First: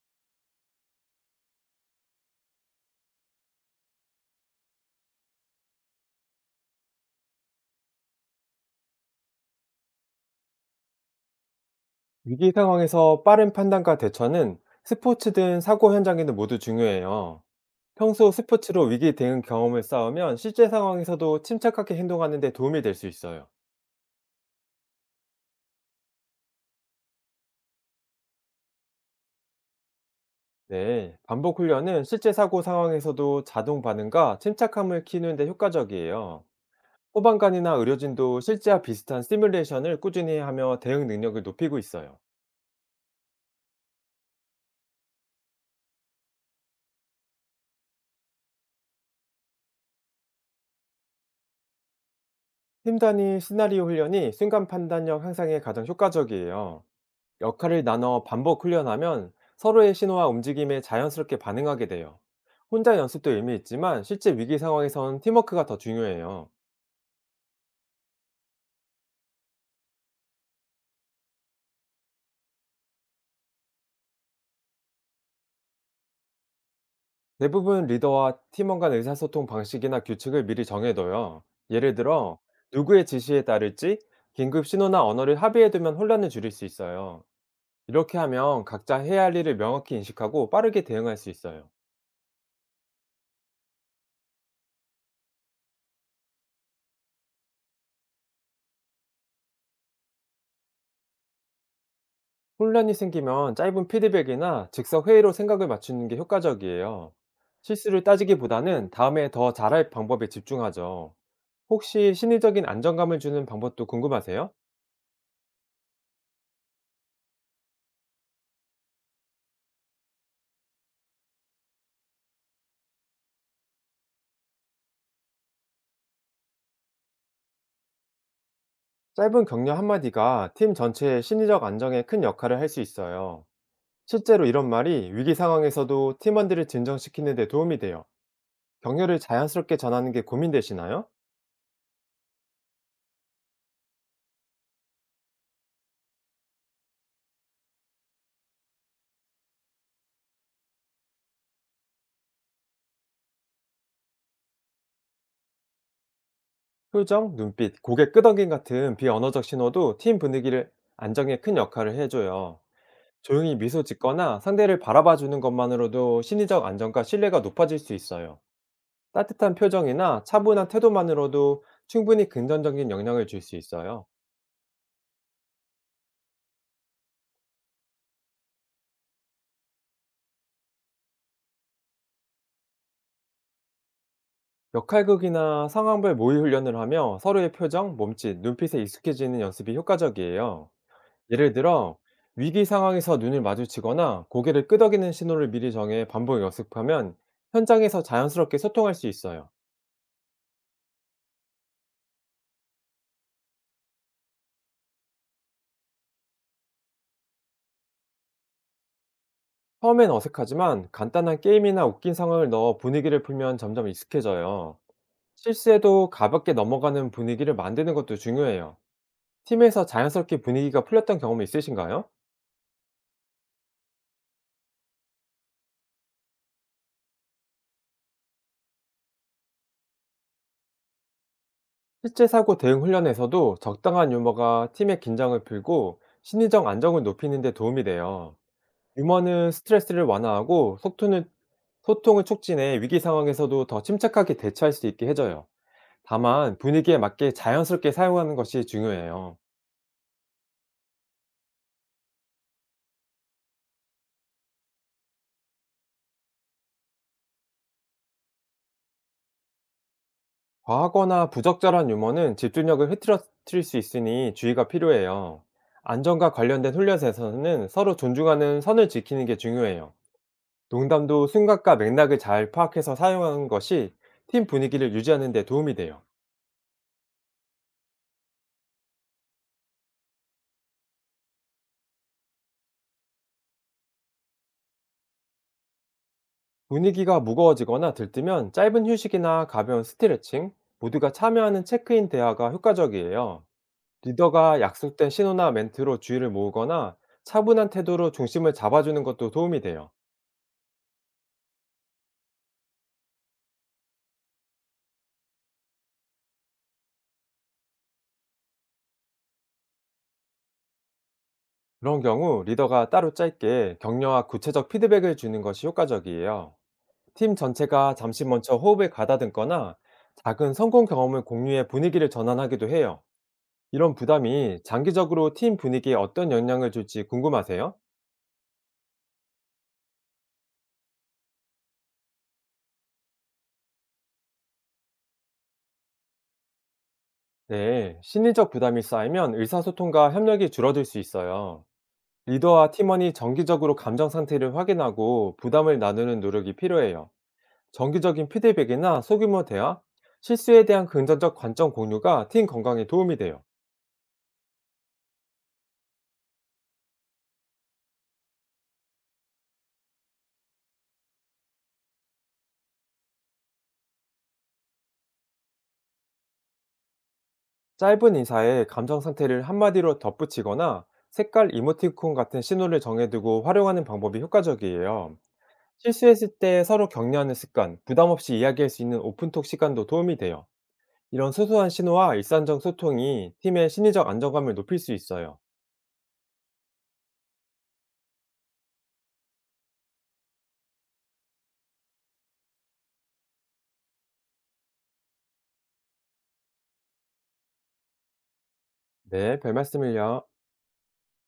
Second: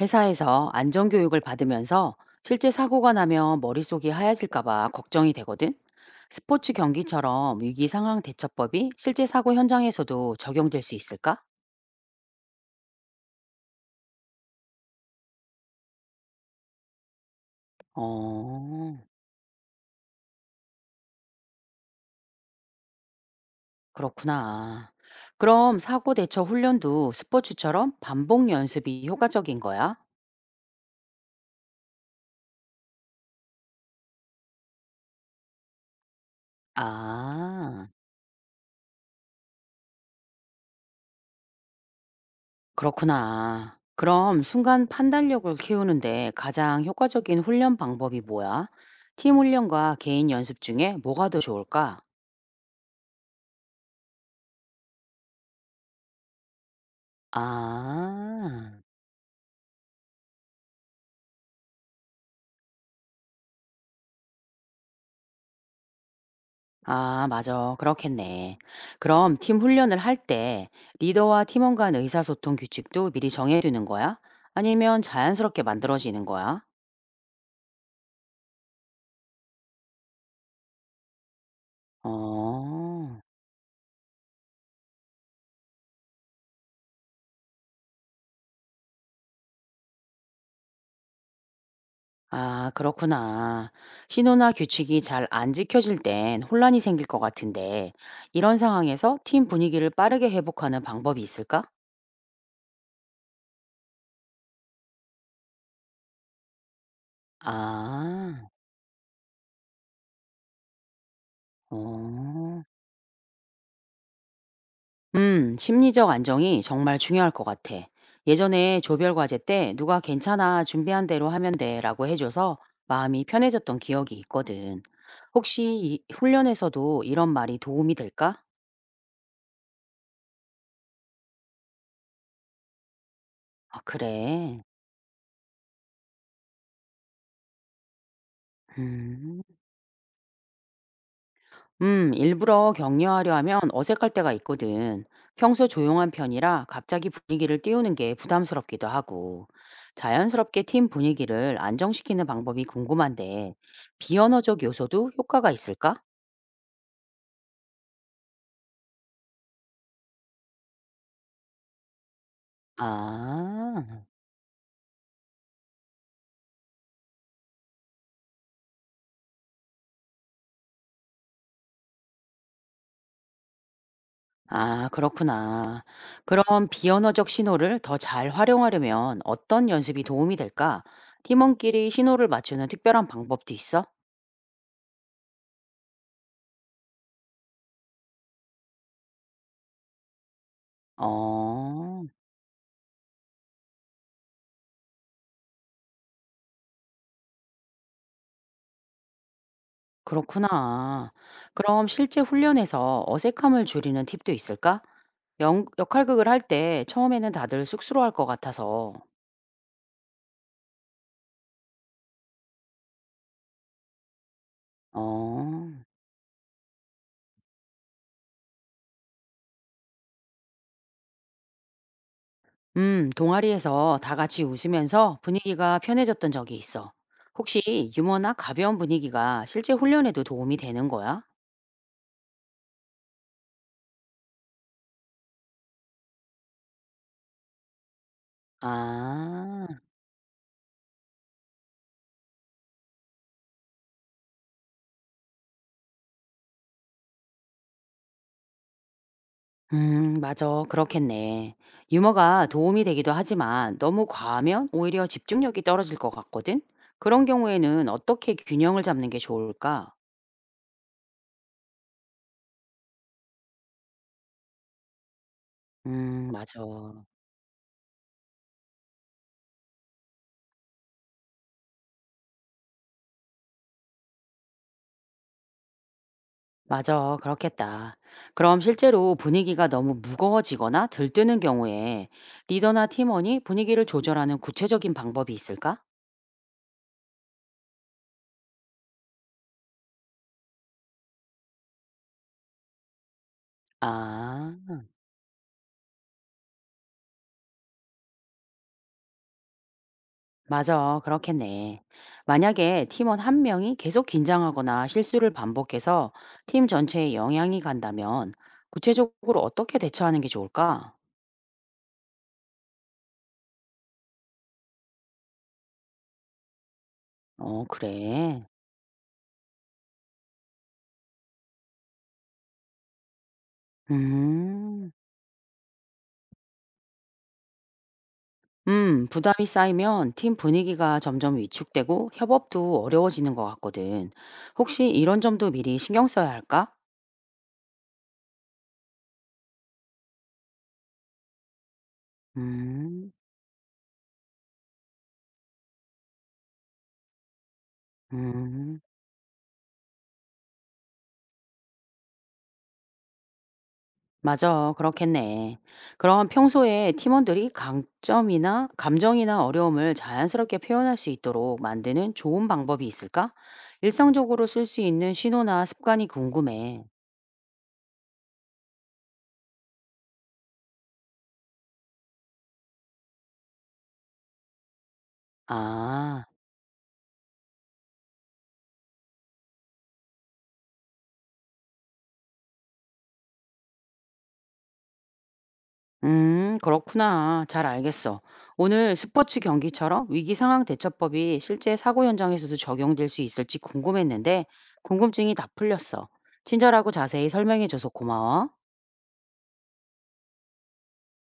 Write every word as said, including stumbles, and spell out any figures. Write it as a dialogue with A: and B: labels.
A: 회사에서 안전교육을 받으면서 실제 사고가 나면 머릿속이 하얘질까봐 걱정이 되거든. 스포츠 경기처럼 위기 상황 대처법이 실제 사고 현장에서도 적용될 수 있을까?
B: 위기 상황에서 빠른 판단과 대처는 스포츠든 사고 현장이든 모두 중요해요. 평소 스포츠로
A: 어,
B: 위기 대응 경험을 쌓으면 실제 상황에서도 침착하게 행동하는 데 도움이 될 수 있어요.
A: 그렇구나. 그럼 사고 대처 훈련도 스포츠처럼 반복 연습이 효과적인 거야?
B: 네, 반복 훈련은 실제 사고 상황에서도 자동 반응과 침착함을 키우는 데 효과적이에요. 소방관이나
A: 아.
B: 의료진도 실제와 비슷한 시뮬레이션을 꾸준히 하며 대응 능력을 높이고 있어요.
A: 그렇구나. 그럼 순간 판단력을 키우는데 가장 효과적인 훈련 방법이 뭐야? 팀 훈련과 개인 연습 중에 뭐가 더 좋을까?
B: 팀 단위 시나리오 훈련이 순간 판단력 향상에 가장 효과적이에요. 역할을 나눠 반복
A: 아,
B: 훈련하면 서로의 신호와 움직임에 자연스럽게 반응하게 돼요. 혼자 연습도 의미 있지만 실제 위기 상황에선 팀워크가 더 중요해요.
A: 아, 맞아. 그렇겠네. 그럼 팀 훈련을 할 때 리더와 팀원 간 의사소통 규칙도 미리 정해두는 거야? 아니면 자연스럽게 만들어지는 거야?
B: 대부분 리더와 팀원 간 의사소통 방식이나 규칙을 미리 정해둬요. 예를 들어, 누구의
A: 어.
B: 지시에 따를지 긴급 신호나 언어를 합의해두면 혼란을 줄일 수 있어요. 이렇게 하면 각자 해야 할 일을 명확히 인식하고 빠르게 대응할 수 있어요.
A: 아, 그렇구나. 신호나 규칙이 잘 안 지켜질 땐 혼란이 생길 것 같은데, 이런 상황에서 팀 분위기를 빠르게 회복하는 방법이 있을까?
B: 혼란이 생기면 짧은 피드백이나 즉석 회의로 생각을 맞추는 게 효과적이에요. 실수를
A: 아,
B: 따지기보다는 다음에 더 잘할 방법에 집중하죠. 혹시
A: 어.
B: 심리적인 안정감을 주는 방법도 궁금하세요?
A: 음, 심리적 안정이 정말 중요할 것 같아. 예전에 조별 과제 때 누가 괜찮아, 준비한 대로 하면 돼라고 해줘서 마음이 편해졌던 기억이 있거든. 혹시 이 훈련에서도 이런 말이 도움이 될까?
B: 짧은 격려 한마디가 팀 전체의 심리적 안정에 큰 역할을 할 수 있어요.
A: 아,
B: 실제로
A: 그래.
B: 이런 말이 위기 상황에서도 팀원들을 진정시키는 데 도움이 돼요. 격려를
A: 음.
B: 자연스럽게 전하는 게 고민되시나요?
A: 음, 일부러 격려하려 하면 어색할 때가 있거든. 평소 조용한 편이라 갑자기 분위기를 띄우는 게 부담스럽기도 하고, 자연스럽게 팀 분위기를 안정시키는 방법이 궁금한데, 비언어적 요소도 효과가 있을까?
B: 표정, 눈빛, 고개 끄덕임 같은 비언어적 신호도 팀 분위기를 안정에 큰 역할을 해줘요. 조용히 미소
A: 아,
B: 짓거나 상대를 바라봐 주는 것만으로도 심리적 안정과 신뢰가 높아질 수 있어요. 따뜻한 표정이나 차분한 태도만으로도 충분히 긍정적인 영향을 줄 수 있어요.
A: 아, 그렇구나. 그럼 비언어적 신호를 더 잘 활용하려면 어떤 연습이 도움이 될까? 팀원끼리 신호를 맞추는 특별한 방법도 있어?
B: 역할극이나 상황별 모의 훈련을 하며 서로의 표정, 몸짓, 눈빛에 익숙해지는 연습이 효과적이에요. 예를 들어,
A: 어.
B: 위기 상황에서 눈을 마주치거나 고개를 끄덕이는 신호를 미리 정해 반복 연습하면 현장에서 자연스럽게 소통할 수 있어요.
A: 그렇구나. 그럼 실제 훈련에서 어색함을 줄이는 팁도 있을까? 영, 역할극을 할 때 처음에는 다들 쑥스러워할 것 같아서.
B: 처음엔 어색하지만 간단한 게임이나 웃긴 상황을 넣어 분위기를 풀면 점점 익숙해져요. 실
A: 어.
B: 수에도 가볍게 넘어가는 분위기를 만드는 것도 중요해요. 팀에서 자연스럽게 분위기가 풀렸던 경험이 있으신가요?
A: 음, 동아리에서 다 같이 웃으면서 분위기가 편해졌던 적이 있어. 혹시 유머나 가벼운 분위기가 실제 훈련에도 도움이 되는 거야?
B: 실제 사고 대응 훈련에서도 적당한 유머가 팀의 긴장을 풀고 심리적 안정을 높이는 데 도움이 돼요. 유머는
A: 아.
B: 스트레스를 완화하고 소통을, 소통을 촉진해 위기 상황에서도 더 침착하게 대처할 수 있게 해줘요. 다만 분위기에 맞게 자연스럽게 사용하는 것이 중요해요.
A: 음, 맞아. 그렇겠네. 유머가 도움이 되기도 하지만 너무 과하면 오히려 집중력이 떨어질 것 같거든? 그런 경우에는 어떻게 균형을 잡는 게 좋을까?
B: 과하거나 부적절한 유머는 집중력을 흐트러뜨릴 수 있으니 주의가 필요해요.
A: 음,
B: 안전과
A: 맞아.
B: 관련된 훈련에서는 서로 존중하는 선을 지키는 게 중요해요. 농담도 순간과 맥락을 잘 파악해서 사용하는 것이 팀 분위기를 유지하는 데 도움이 돼요.
A: 맞아. 그렇겠다. 그럼 실제로 분위기가 너무 무거워지거나 들뜨는 경우에 리더나 팀원이 분위기를 조절하는 구체적인 방법이 있을까?
B: 분위기가 무거워지거나 들뜨면 짧은 휴식이나 가벼운 스트레칭, 모두가 참여하는 체크인 대화가 효과적이에요.
A: 아.
B: 리더가 약속된 신호나 멘트로 주의를 모으거나 차분한 태도로 중심을 잡아주는 것도 도움이 돼요.
A: 맞아, 그렇겠네. 만약에 팀원 한 명이 계속 긴장하거나 실수를 반복해서 팀 전체에 영향이 간다면 구체적으로 어떻게 대처하는 게 좋을까?
B: 그런 경우 리더가 따로 짧게 격려와 구체적 피드백을 주는 것이 효과적이에요. 팀
A: 어,
B: 전체가 잠시
A: 그래.
B: 먼저 호흡을 가다듬거나 작은 성공 경험을 공유해 분위기를 전환하기도 해요. 이런 부담이
A: 음,
B: 장기적으로 팀 분위기에 어떤 영향을 줄지 궁금하세요?
A: 음, 부담이 쌓이면 팀 분위기가 점점 위축되고 협업도 어려워지는 것 같거든. 혹시 이런 점도 미리 신경 써야 할까?
B: 네, 심리적 부담이 쌓이면 의사소통과 협력이 줄어들 수 있어요. 리더와
A: 음,
B: 팀원이 정기적으로 감정 상태를 확인하고 부담을 나누는 노력이 필요해요. 정기적인
A: 음.
B: 피드백이나 소규모 대화, 실수에 대한 긍정적 관점 공유가 팀 건강에 도움이 돼요.
A: 맞아. 그렇겠네. 그럼 평소에 팀원들이 강점이나 감정이나 어려움을 자연스럽게 표현할 수 있도록 만드는 좋은 방법이 있을까? 일상적으로 쓸 수 있는 신호나 습관이 궁금해.
B: 짧은 인사에 감정 상태를 한마디로 덧붙이거나 색깔 이모티콘 같은 신호를 정해두고 활용하는 방법이 효과적이에요.
A: 아,
B: 실수했을 때 서로 격려하는 습관, 부담 없이 이야기할 수 있는 오픈톡 시간도 도움이 돼요. 이런 소소한 신호와 일상적 소통이 팀의 심리적 안정감을 높일 수 있어요.
A: 음, 그렇구나. 잘 알겠어. 오늘 스포츠 경기처럼 위기 상황 대처법이 실제 사고 현장에서도 적용될 수 있을지 궁금했는데 궁금증이 다 풀렸어. 친절하고 자세히 설명해줘서 고마워.
B: 네, 별 말씀을요.